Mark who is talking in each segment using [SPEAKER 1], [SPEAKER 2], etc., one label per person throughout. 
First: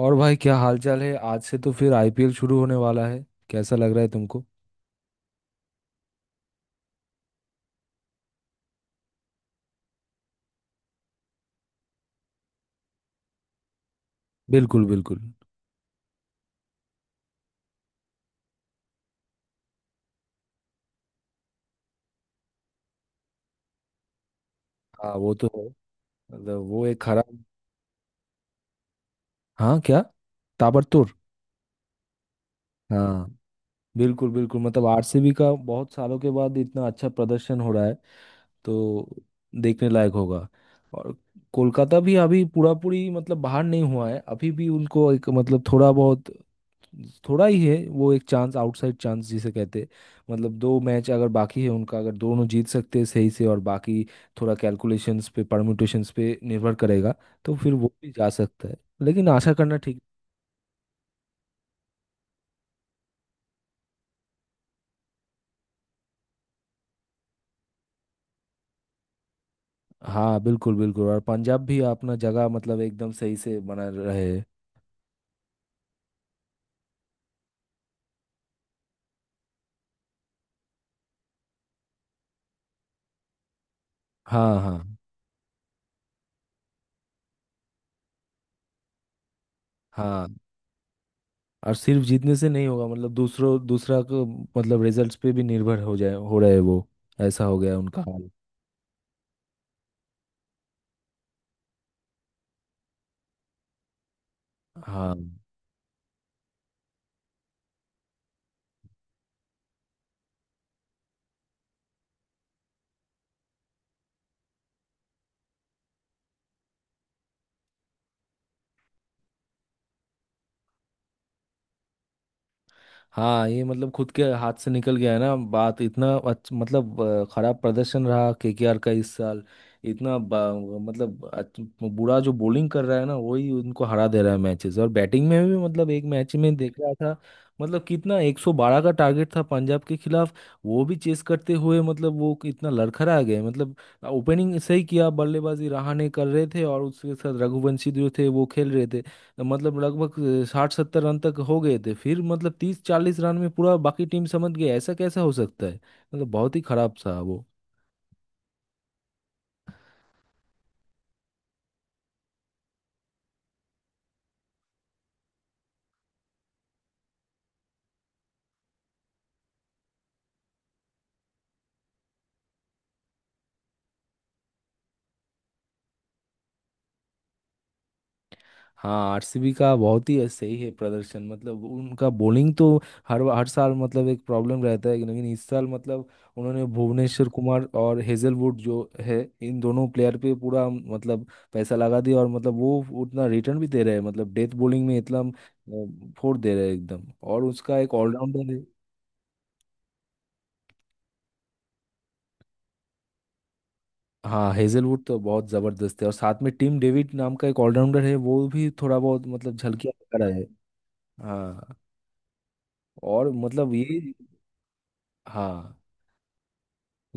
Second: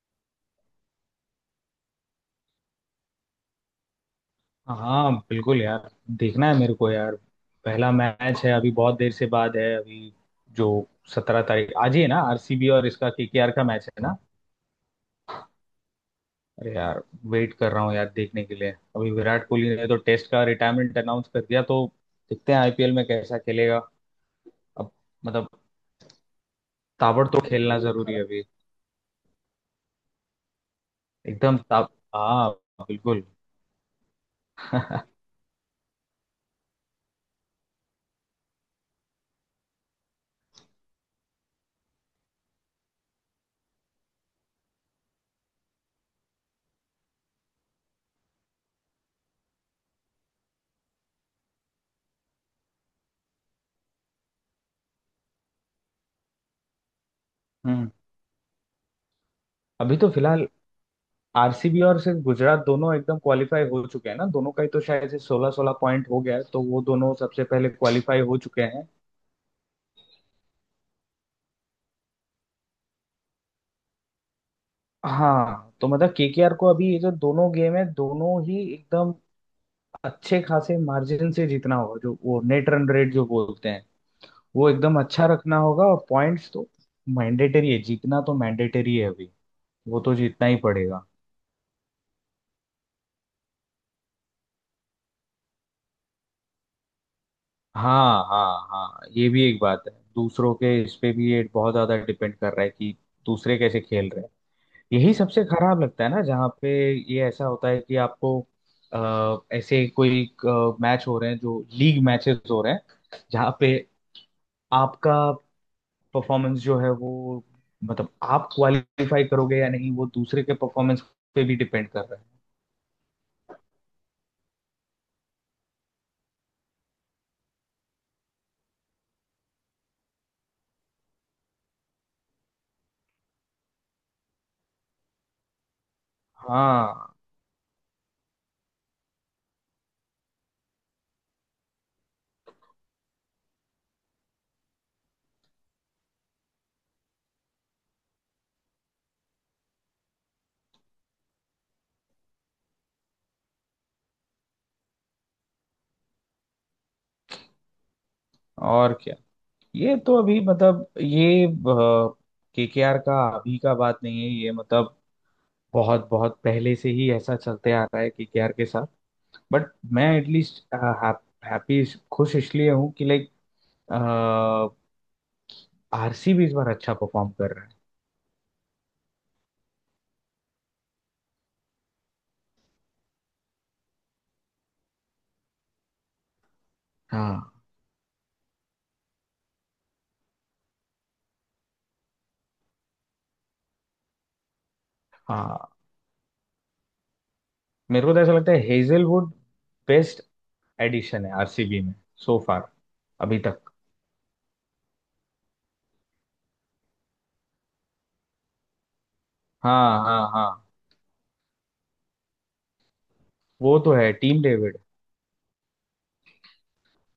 [SPEAKER 1] और भाई क्या हालचाल है। आज से तो फिर आईपीएल शुरू होने वाला है। कैसा लग रहा है तुमको।
[SPEAKER 2] हाँ बिल्कुल यार। देखना है मेरे को यार। पहला मैच है अभी बहुत देर से बाद है अभी। जो 17 तारीख आज ही है ना, आरसीबी और इसका केकेआर का मैच है ना।
[SPEAKER 1] बिल्कुल बिल्कुल।
[SPEAKER 2] अरे यार, वेट कर रहा हूँ यार देखने के लिए। अभी विराट कोहली ने तो टेस्ट का रिटायरमेंट अनाउंस कर दिया तो देखते हैं आईपीएल में कैसा खेलेगा अब।
[SPEAKER 1] हाँ वो तो
[SPEAKER 2] मतलब
[SPEAKER 1] है। मतलब वो एक
[SPEAKER 2] ताबड़तोड़
[SPEAKER 1] खराब।
[SPEAKER 2] खेलना जरूरी है अभी।
[SPEAKER 1] हाँ क्या। ताबड़तोड़।
[SPEAKER 2] एकदम ताब हाँ, बिल्कुल।
[SPEAKER 1] हाँ बिल्कुल बिल्कुल। मतलब आरसीबी का बहुत सालों के बाद इतना अच्छा प्रदर्शन हो रहा है, तो देखने लायक होगा। और कोलकाता भी अभी पूरा पूरी मतलब बाहर नहीं हुआ है, अभी भी उनको एक मतलब थोड़ा बहुत, थोड़ा ही है। वो एक चांस, आउटसाइड चांस जिसे कहते हैं। मतलब दो मैच अगर बाकी है उनका, अगर दोनों जीत सकते हैं सही से, और बाकी थोड़ा कैलकुलेशंस पे, परम्यूटेशंस पे निर्भर करेगा, तो फिर
[SPEAKER 2] हम्म।
[SPEAKER 1] वो भी जा सकता है। लेकिन आशा करना
[SPEAKER 2] अभी
[SPEAKER 1] ठीक।
[SPEAKER 2] तो फिलहाल आरसीबी और सिर्फ गुजरात दोनों एकदम क्वालिफाई हो चुके हैं ना। दोनों का ही तो शायद से 16 16 पॉइंट हो गया है, तो वो दोनों सबसे पहले क्वालिफाई हो चुके हैं।
[SPEAKER 1] हाँ बिल्कुल बिल्कुल। और पंजाब भी अपना जगह मतलब एकदम सही से बना रहे।
[SPEAKER 2] हाँ, तो मतलब केकेआर को अभी ये जो दोनों गेम है, दोनों ही एकदम अच्छे खासे मार्जिन से जीतना होगा। जो वो नेट रन रेट जो बोलते हैं,
[SPEAKER 1] हाँ
[SPEAKER 2] वो
[SPEAKER 1] हाँ
[SPEAKER 2] एकदम अच्छा रखना होगा। और पॉइंट्स तो मैंडेटरी है, जीतना तो मैंडेटरी है अभी। वो तो
[SPEAKER 1] हाँ।
[SPEAKER 2] जीतना ही पड़ेगा।
[SPEAKER 1] और सिर्फ जीतने से नहीं होगा, मतलब दूसरों दूसरा को मतलब रिजल्ट्स पे भी निर्भर हो रहे हैं वो, ऐसा हो गया उनका
[SPEAKER 2] हाँ
[SPEAKER 1] हाल।
[SPEAKER 2] हाँ। हाँ, ये भी एक बात है, दूसरों के इस पे भी ये बहुत ज्यादा डिपेंड कर रहा है कि दूसरे कैसे खेल रहे हैं। यही
[SPEAKER 1] हाँ
[SPEAKER 2] सबसे खराब लगता है ना, जहाँ पे ये ऐसा होता है कि आपको ऐसे कोई मैच हो रहे हैं, जो लीग मैचेस हो रहे हैं जहाँ पे आपका परफॉर्मेंस जो है वो, मतलब आप क्वालिफाई करोगे या नहीं वो दूसरे के परफॉर्मेंस पे भी डिपेंड कर रहा है।
[SPEAKER 1] हाँ, ये मतलब खुद के हाथ से निकल गया है ना बात। इतना मतलब खराब प्रदर्शन रहा केकेआर का इस साल। इतना मतलब बुरा जो बॉलिंग कर रहा है ना, वही उनको हरा दे रहा है मैचेस, और बैटिंग में भी। मतलब एक मैच में देख रहा
[SPEAKER 2] हाँ
[SPEAKER 1] था, मतलब कितना 112 का टारगेट था पंजाब के खिलाफ, वो भी चेस करते हुए मतलब वो कितना लड़खड़ा गए। मतलब ओपनिंग सही किया, बल्लेबाजी रहाणे कर रहे थे और उसके साथ रघुवंशी जो थे वो खेल रहे थे, तो मतलब लगभग 60-70 रन तक हो गए थे। फिर मतलब 30-40 रन में पूरा बाकी टीम समझ गई। ऐसा कैसा हो सकता है, मतलब बहुत ही खराब था वो।
[SPEAKER 2] और क्या। ये तो अभी, मतलब ये केकेआर का अभी का बात नहीं है ये, मतलब बहुत बहुत पहले से ही ऐसा चलते आ रहा है केकेआर के साथ। बट मैं एटलीस्ट हैप्पी, खुश इसलिए हूँ कि लाइक आरसीबी इस बार अच्छा परफॉर्म कर रहा है।
[SPEAKER 1] हाँ आरसीबी का बहुत ही सही है प्रदर्शन। मतलब उनका बॉलिंग तो हर हर साल मतलब एक प्रॉब्लम रहता है, लेकिन इस साल मतलब उन्होंने भुवनेश्वर
[SPEAKER 2] हाँ
[SPEAKER 1] कुमार और हेजलवुड जो है इन दोनों प्लेयर पे पूरा मतलब पैसा लगा दिया, और मतलब वो उतना रिटर्न भी दे रहे हैं, मतलब डेथ बॉलिंग में इतना
[SPEAKER 2] हाँ।
[SPEAKER 1] फोड़ दे रहे हैं एकदम। और उसका एक
[SPEAKER 2] मेरे को तो ऐसा लगता है
[SPEAKER 1] ऑलराउंडर।
[SPEAKER 2] हेजलवुड बेस्ट एडिशन है आरसीबी में, सो फार, अभी तक।
[SPEAKER 1] हाँ हेजलवुड तो बहुत जबरदस्त है, और साथ में टीम डेविड नाम का एक ऑलराउंडर है, वो भी थोड़ा बहुत मतलब झलकियां
[SPEAKER 2] हाँ
[SPEAKER 1] दिखा
[SPEAKER 2] हाँ
[SPEAKER 1] रहा है।
[SPEAKER 2] हाँ,
[SPEAKER 1] हाँ, और मतलब
[SPEAKER 2] वो तो
[SPEAKER 1] ये।
[SPEAKER 2] है टीम डेविड।
[SPEAKER 1] हाँ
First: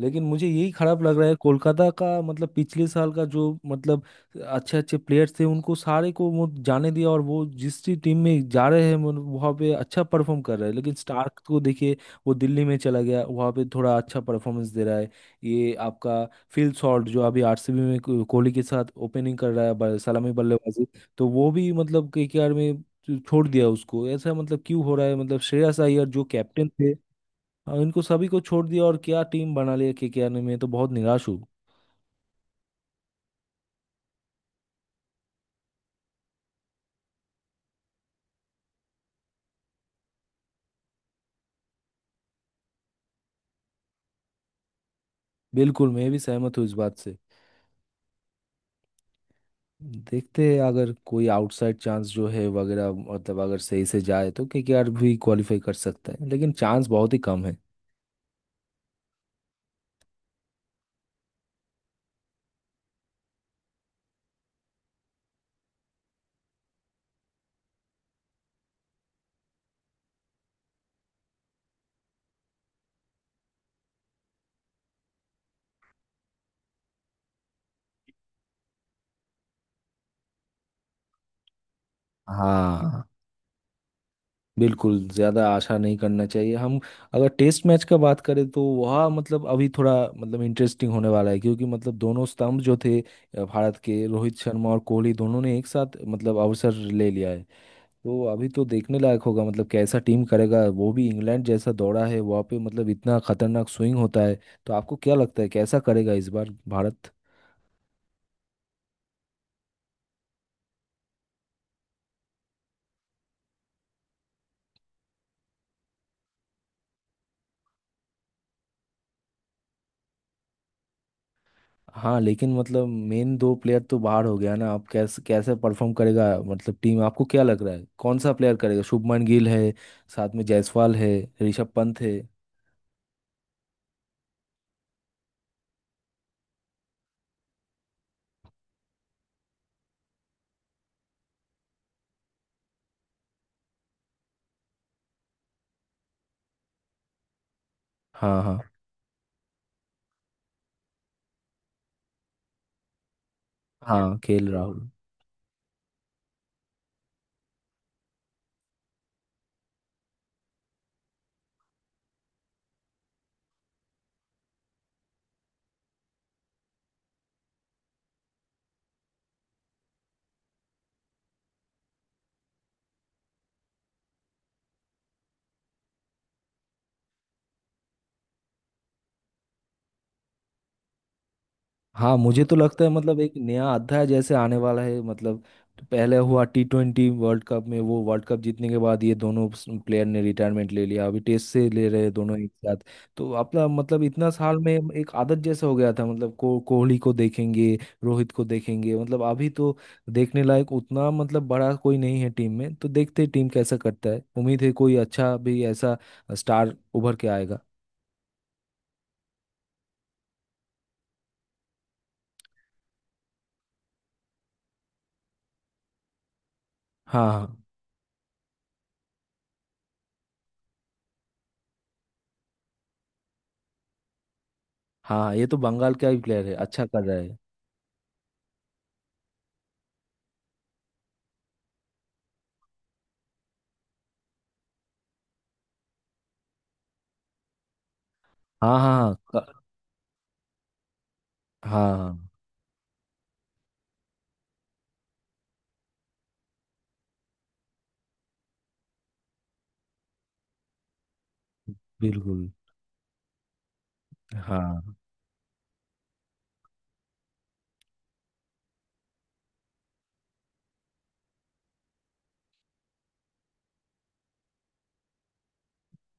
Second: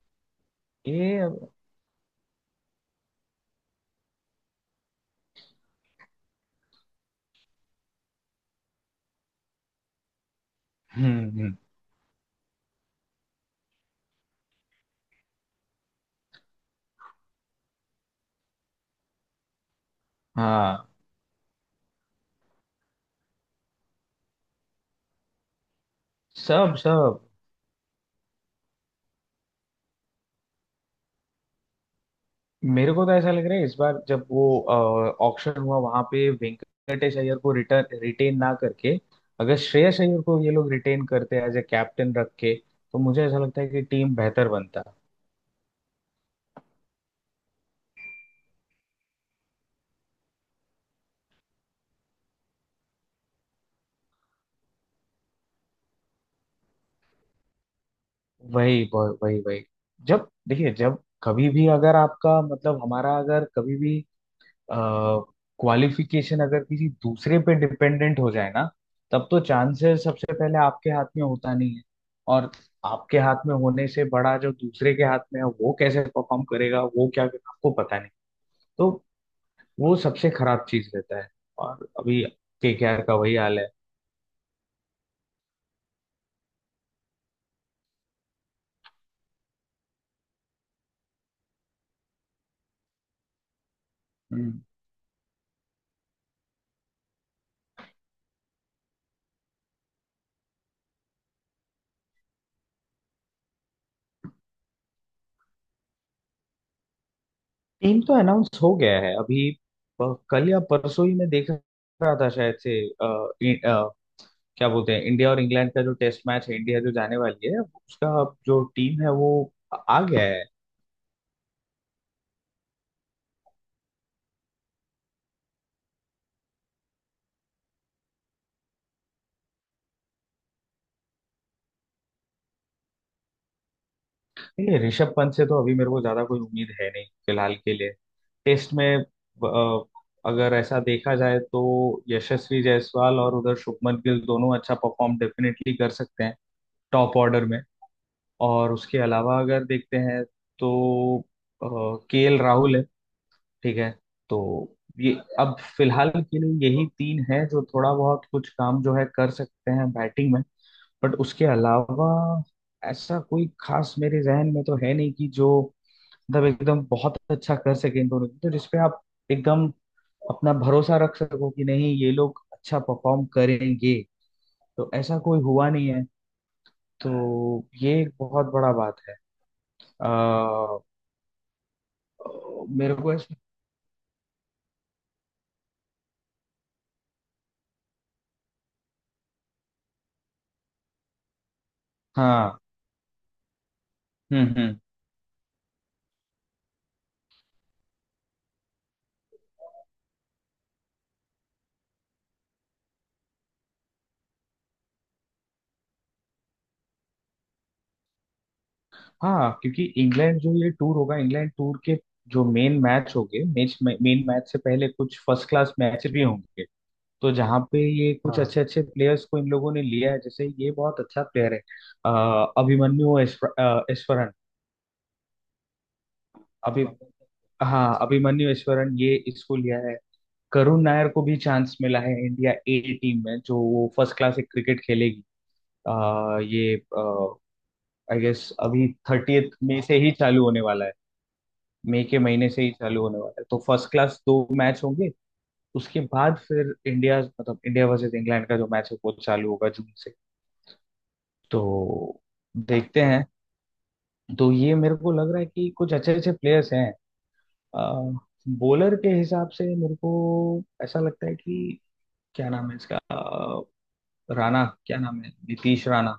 [SPEAKER 1] लेकिन मुझे यही खराब लग रहा
[SPEAKER 2] ये,
[SPEAKER 1] है, कोलकाता का मतलब पिछले साल का जो मतलब अच्छे अच्छे प्लेयर्स थे, उनको सारे को वो जाने दिया, और वो जिस भी टीम में जा रहे हैं मतलब वहाँ पे अच्छा परफॉर्म कर रहा है। लेकिन
[SPEAKER 2] हम्म
[SPEAKER 1] स्टार्क
[SPEAKER 2] हम्म,
[SPEAKER 1] को देखिए, वो दिल्ली में चला गया, वहाँ पे थोड़ा अच्छा परफॉर्मेंस दे रहा है। ये आपका फिल शॉर्ट जो अभी आरसीबी में कोहली के साथ ओपनिंग कर रहा है, सलामी बल्लेबाजी।
[SPEAKER 2] हाँ।
[SPEAKER 1] तो वो भी मतलब केकेआर में छोड़ दिया उसको, ऐसा मतलब क्यों हो रहा है। मतलब श्रेयस अय्यर जो कैप्टन
[SPEAKER 2] सब
[SPEAKER 1] थे,
[SPEAKER 2] सब,
[SPEAKER 1] हाँ, इनको सभी को छोड़ दिया, और क्या टीम बना लिया केकेआर ने, मैं तो बहुत निराश हूँ।
[SPEAKER 2] मेरे को तो ऐसा लग रहा है इस बार जब वो ऑक्शन हुआ वहां पे, वेंकटेश अय्यर को रिटर्न रिटेन ना करके, अगर श्रेयस अय्यर को ये लोग रिटेन करते एज ए कैप्टन रख के, तो मुझे ऐसा लगता है कि टीम बेहतर बनता।
[SPEAKER 1] बिल्कुल, मैं भी सहमत हूँ इस बात से। देखते हैं अगर कोई आउटसाइड चांस जो है वगैरह, मतलब अगर सही से जाए तो केकेआर भी क्वालिफाई कर सकता है, लेकिन चांस बहुत ही कम है।
[SPEAKER 2] वही वही वही वही। जब देखिए, जब कभी भी अगर आपका, मतलब हमारा अगर कभी भी क्वालिफिकेशन अगर किसी दूसरे पे डिपेंडेंट हो जाए ना, तब तो चांसेस सबसे पहले आपके हाथ में होता नहीं है। और आपके हाथ में होने से बड़ा जो दूसरे के हाथ में है वो कैसे परफॉर्म करेगा, वो क्या करेगा, आपको पता नहीं। तो वो सबसे खराब चीज रहता है। और अभी केकेआर
[SPEAKER 1] हाँ
[SPEAKER 2] का वही हाल है।
[SPEAKER 1] बिल्कुल। ज़्यादा आशा नहीं करना चाहिए हम। अगर टेस्ट मैच का बात करें तो वह मतलब अभी थोड़ा मतलब इंटरेस्टिंग होने वाला है, क्योंकि मतलब दोनों स्तंभ जो थे भारत के, रोहित शर्मा और कोहली दोनों ने एक साथ मतलब अवसर ले लिया है। तो अभी तो देखने लायक होगा, मतलब कैसा टीम करेगा, वो भी इंग्लैंड जैसा दौड़ा है वहाँ पे मतलब इतना खतरनाक स्विंग होता है। तो आपको क्या लगता है कैसा करेगा इस बार भारत।
[SPEAKER 2] टीम तो अनाउंस हो गया है अभी। कल या परसों ही मैं देख रहा था, शायद से। क्या बोलते हैं, इंडिया और इंग्लैंड का जो टेस्ट मैच है, इंडिया जो जाने वाली है उसका जो टीम है, वो आ गया है।
[SPEAKER 1] हाँ लेकिन मतलब मेन दो प्लेयर तो बाहर हो गया ना, आप कैसे कैसे परफॉर्म करेगा मतलब टीम। आपको क्या लग रहा है कौन सा प्लेयर करेगा। शुभमन गिल है, साथ में जायसवाल है, ऋषभ पंत है।
[SPEAKER 2] नहीं, ऋषभ पंत से तो अभी मेरे को ज्यादा कोई उम्मीद है नहीं फिलहाल के लिए। टेस्ट में अगर ऐसा देखा जाए तो, यशस्वी जायसवाल और उधर शुभमन गिल दोनों अच्छा परफॉर्म डेफिनेटली कर सकते हैं, टॉप ऑर्डर में।
[SPEAKER 1] हाँ हाँ
[SPEAKER 2] और उसके अलावा अगर देखते हैं तो, के एल राहुल है। ठीक है।
[SPEAKER 1] हाँ
[SPEAKER 2] तो
[SPEAKER 1] खेल राहुल।
[SPEAKER 2] ये अब फिलहाल के लिए यही तीन है, जो थोड़ा बहुत कुछ काम जो है कर सकते हैं बैटिंग में। बट उसके अलावा ऐसा कोई खास मेरे जहन में तो है नहीं कि जो मतलब एकदम बहुत अच्छा कर सके इन दोनों में, तो जिसपे आप एकदम अपना भरोसा रख सको कि नहीं, ये लोग अच्छा परफॉर्म करेंगे। तो ऐसा कोई हुआ नहीं है। तो ये एक बहुत बड़ा बात है। आ,
[SPEAKER 1] हाँ मुझे तो लगता है
[SPEAKER 2] मेरे को
[SPEAKER 1] मतलब एक
[SPEAKER 2] ऐसा।
[SPEAKER 1] नया अध्याय जैसे आने वाला है, मतलब पहले हुआ T20 वर्ल्ड कप में, वो वर्ल्ड कप जीतने के बाद ये दोनों प्लेयर ने रिटायरमेंट ले लिया, अभी टेस्ट से ले रहे हैं दोनों एक
[SPEAKER 2] हाँ।
[SPEAKER 1] साथ। तो अपना मतलब इतना साल में
[SPEAKER 2] हम्म।
[SPEAKER 1] एक आदत जैसा हो गया था, मतलब को कोहली को देखेंगे, रोहित को देखेंगे, मतलब अभी तो देखने लायक उतना मतलब बड़ा कोई नहीं है टीम में। तो देखते हैं टीम कैसा करता है, उम्मीद है कोई अच्छा भी ऐसा स्टार उभर के आएगा।
[SPEAKER 2] हाँ, क्योंकि इंग्लैंड जो ये टूर होगा, इंग्लैंड टूर के जो मेन मैच होंगे, मैच मेन मैच से पहले कुछ फर्स्ट क्लास मैच भी होंगे।
[SPEAKER 1] हाँ
[SPEAKER 2] तो
[SPEAKER 1] हाँ
[SPEAKER 2] जहाँ पे ये कुछ, हाँ, अच्छे अच्छे प्लेयर्स को इन लोगों ने लिया है। जैसे ये बहुत अच्छा प्लेयर है, अभिमन्यु ऐश्वरन।
[SPEAKER 1] हाँ ये तो बंगाल का ही प्लेयर है,
[SPEAKER 2] अभी,
[SPEAKER 1] अच्छा कर रहा है।
[SPEAKER 2] हाँ, अभिमन्यु ऐश्वरन, ये इसको लिया है। करुण नायर को भी चांस मिला है इंडिया ए टीम में, जो वो फर्स्ट क्लास एक क्रिकेट खेलेगी। ये आई गेस
[SPEAKER 1] हाँ
[SPEAKER 2] अभी
[SPEAKER 1] हाँ हाँ,
[SPEAKER 2] 30th में से ही चालू होने वाला है।
[SPEAKER 1] हाँ
[SPEAKER 2] मई के
[SPEAKER 1] हाँ,
[SPEAKER 2] महीने से ही चालू होने वाला है, तो फर्स्ट क्लास दो मैच होंगे। उसके बाद फिर इंडिया, मतलब इंडिया वर्सेस इंग्लैंड का जो मैच है वो चालू होगा जून से। तो
[SPEAKER 1] बिल्कुल।
[SPEAKER 2] देखते हैं। तो ये
[SPEAKER 1] हाँ
[SPEAKER 2] मेरे को लग रहा है कि कुछ अच्छे अच्छे प्लेयर्स हैं। बॉलर के हिसाब से मेरे को ऐसा लगता है कि क्या नाम है इसका, राणा, क्या नाम है, नीतीश राणा।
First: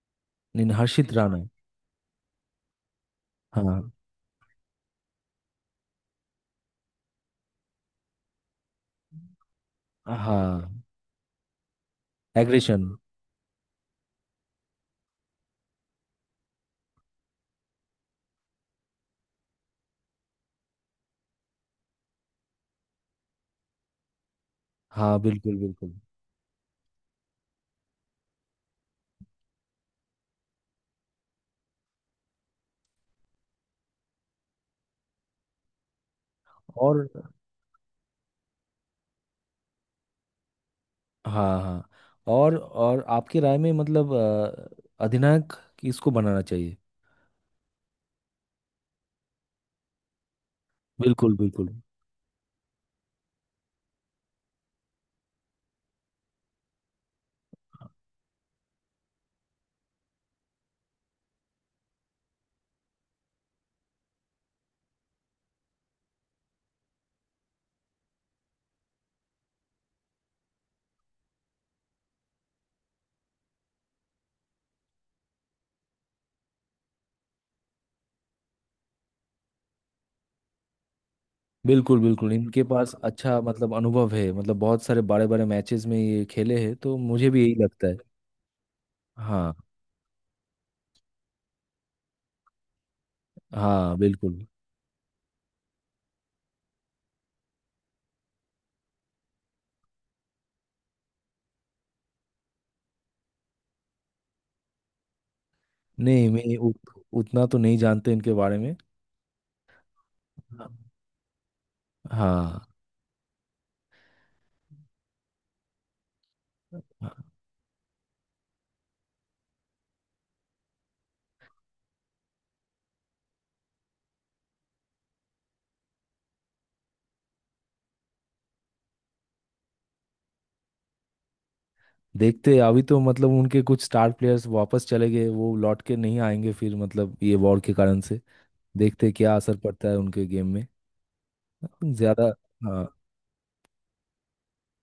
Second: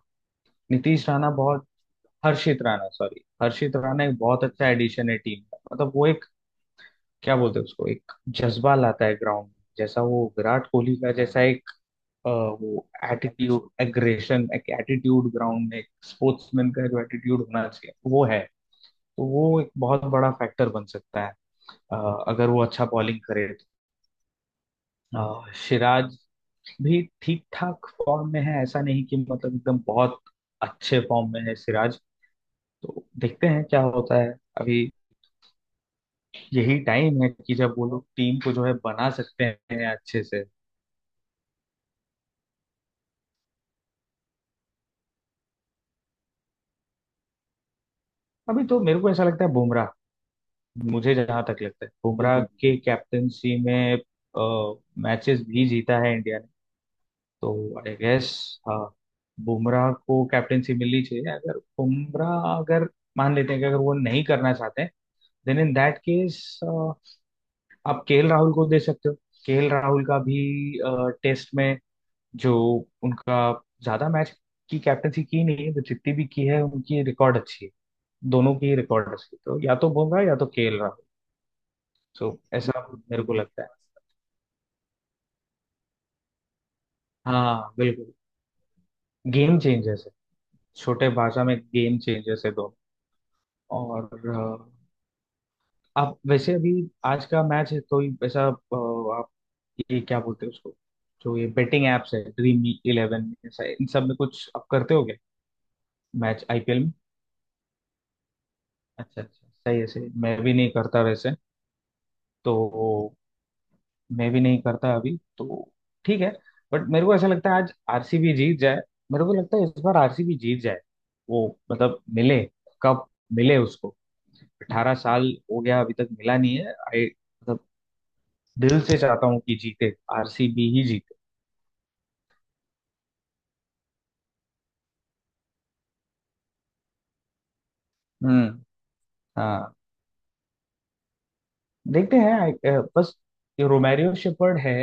[SPEAKER 1] नहीं
[SPEAKER 2] नीतीश
[SPEAKER 1] हर्षित
[SPEAKER 2] राणा
[SPEAKER 1] राणा।
[SPEAKER 2] बहुत हर्षित
[SPEAKER 1] हाँ
[SPEAKER 2] राणा एक बहुत अच्छा एडिशन है टीम का। मतलब वो एक, क्या बोलते हैं उसको, एक जज्बा लाता है ग्राउंड में, जैसा वो विराट
[SPEAKER 1] हाँ
[SPEAKER 2] कोहली का जैसा एक अ,
[SPEAKER 1] एग्रेशन।
[SPEAKER 2] वो एटीट्यूड, एग्रेशन, एक एटीट्यूड ग्राउंड में, एक स्पोर्ट्समैन का जो एटीट्यूड होना चाहिए वो है। तो वो एक बहुत बड़ा फैक्टर बन सकता है, अगर वो अच्छा बॉलिंग करे।
[SPEAKER 1] हाँ
[SPEAKER 2] तो
[SPEAKER 1] बिल्कुल बिल्कुल।
[SPEAKER 2] सिराज भी ठीक ठाक फॉर्म में है। ऐसा नहीं कि मतलब एकदम बहुत अच्छे फॉर्म में है सिराज। तो देखते हैं क्या होता है। अभी यही
[SPEAKER 1] और
[SPEAKER 2] टाइम है कि जब वो लोग टीम को जो है बना सकते हैं अच्छे से।
[SPEAKER 1] हाँ हाँ। और आपकी राय में, मतलब अधिनायक किसको बनाना चाहिए।
[SPEAKER 2] अभी तो मेरे को ऐसा लगता है बुमराह, मुझे
[SPEAKER 1] बिल्कुल
[SPEAKER 2] जहां तक
[SPEAKER 1] बिल्कुल।
[SPEAKER 2] लगता है बुमराह, हम्म, के कैप्टनसी में मैचेस भी जीता है इंडिया ने। तो आई गेस, हाँ, बुमराह को कैप्टनसी मिलनी चाहिए। अगर बुमराह, अगर मान लेते हैं कि अगर वो नहीं करना चाहते हैं, देन इन दैट केस, आप केएल राहुल को दे सकते हो। केएल राहुल का भी टेस्ट में जो उनका, ज्यादा मैच की कैप्टनसी की नहीं है, तो जितनी भी की है उनकी रिकॉर्ड अच्छी है, दोनों की रिकॉर्ड्स की। तो या तो बुमराह या तो केएल राहुल,
[SPEAKER 1] बिल्कुल
[SPEAKER 2] सो
[SPEAKER 1] बिल्कुल इनके
[SPEAKER 2] ऐसा
[SPEAKER 1] पास
[SPEAKER 2] मेरे को
[SPEAKER 1] अच्छा
[SPEAKER 2] लगता है।
[SPEAKER 1] मतलब अनुभव है, मतलब बहुत सारे बड़े बड़े मैचेस में ये खेले हैं, तो मुझे भी यही
[SPEAKER 2] हाँ
[SPEAKER 1] लगता है।
[SPEAKER 2] बिल्कुल,
[SPEAKER 1] हाँ
[SPEAKER 2] गेम चेंजर्स है। छोटे भाषा में गेम चेंजर्स है दोनों।
[SPEAKER 1] हाँ
[SPEAKER 2] और
[SPEAKER 1] बिल्कुल।
[SPEAKER 2] आप वैसे अभी आज का मैच है कोई ऐसा, आप ये क्या बोलते हैं उसको, जो ये बेटिंग एप्स है Dream11, ऐसा इन सब में कुछ आप करते हो क्या
[SPEAKER 1] नहीं
[SPEAKER 2] मैच
[SPEAKER 1] मैं
[SPEAKER 2] आईपीएल में?
[SPEAKER 1] उतना तो नहीं जानते इनके बारे में।
[SPEAKER 2] अच्छा, अच्छा, सही है सही है। मैं भी नहीं करता वैसे। तो
[SPEAKER 1] हाँ
[SPEAKER 2] मैं भी नहीं करता अभी तो। ठीक है। बट मेरे
[SPEAKER 1] हाँ,
[SPEAKER 2] को ऐसा लगता है आज आरसीबी जीत जाए। मेरे को लगता है इस बार आरसीबी जीत जाए, वो, मतलब मिले, कप मिले उसको। 18 साल हो गया, अभी तक मिला नहीं है। आई मतलब दिल से चाहता हूँ कि जीते, आरसीबी ही जीते।
[SPEAKER 1] देखते हैं, अभी तो मतलब उनके कुछ स्टार प्लेयर्स वापस चले गए, वो लौट के नहीं आएंगे फिर, मतलब ये वॉर के कारण से।
[SPEAKER 2] हम्म।
[SPEAKER 1] देखते हैं क्या असर
[SPEAKER 2] हाँ।
[SPEAKER 1] पड़ता है उनके गेम में।
[SPEAKER 2] देखते
[SPEAKER 1] ज्यादा।
[SPEAKER 2] हैं
[SPEAKER 1] हाँ
[SPEAKER 2] बस। ये रोमेरियो शेफर्ड है,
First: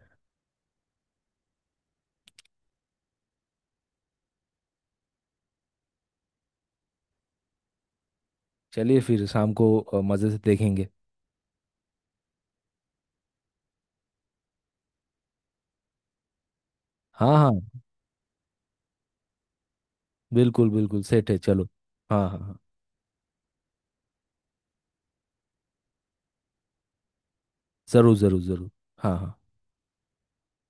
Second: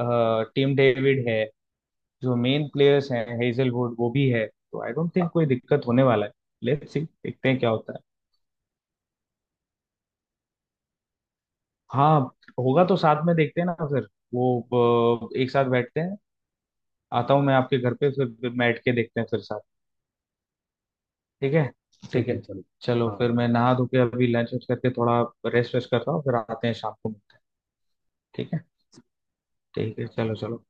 [SPEAKER 2] टीम डेविड है, जो मेन प्लेयर्स हैं, हेजलवुड वो भी है। तो आई डोंट थिंक कोई दिक्कत होने वाला है। लेट्स सी, देखते हैं क्या होता है।
[SPEAKER 1] चलिए फिर शाम को मजे से देखेंगे।
[SPEAKER 2] हाँ, होगा तो साथ में देखते हैं ना फिर वो एक साथ बैठते हैं। आता
[SPEAKER 1] हाँ
[SPEAKER 2] हूँ
[SPEAKER 1] हाँ
[SPEAKER 2] मैं आपके घर पे, फिर बैठ के देखते हैं फिर साथ।
[SPEAKER 1] बिल्कुल बिल्कुल, सेट है,
[SPEAKER 2] ठीक
[SPEAKER 1] चलो।
[SPEAKER 2] है। ठीक
[SPEAKER 1] हाँ
[SPEAKER 2] ठीक है
[SPEAKER 1] हाँ हाँ
[SPEAKER 2] चलो चलो, हाँ, फिर मैं नहा धो के अभी लंच वंच करके थोड़ा रेस्ट वेस्ट करता हूँ, फिर आते हैं शाम को।
[SPEAKER 1] जरूर जरूर
[SPEAKER 2] ठीक है।
[SPEAKER 1] जरूर। हाँ हाँ।
[SPEAKER 2] ठीक है चलो चलो।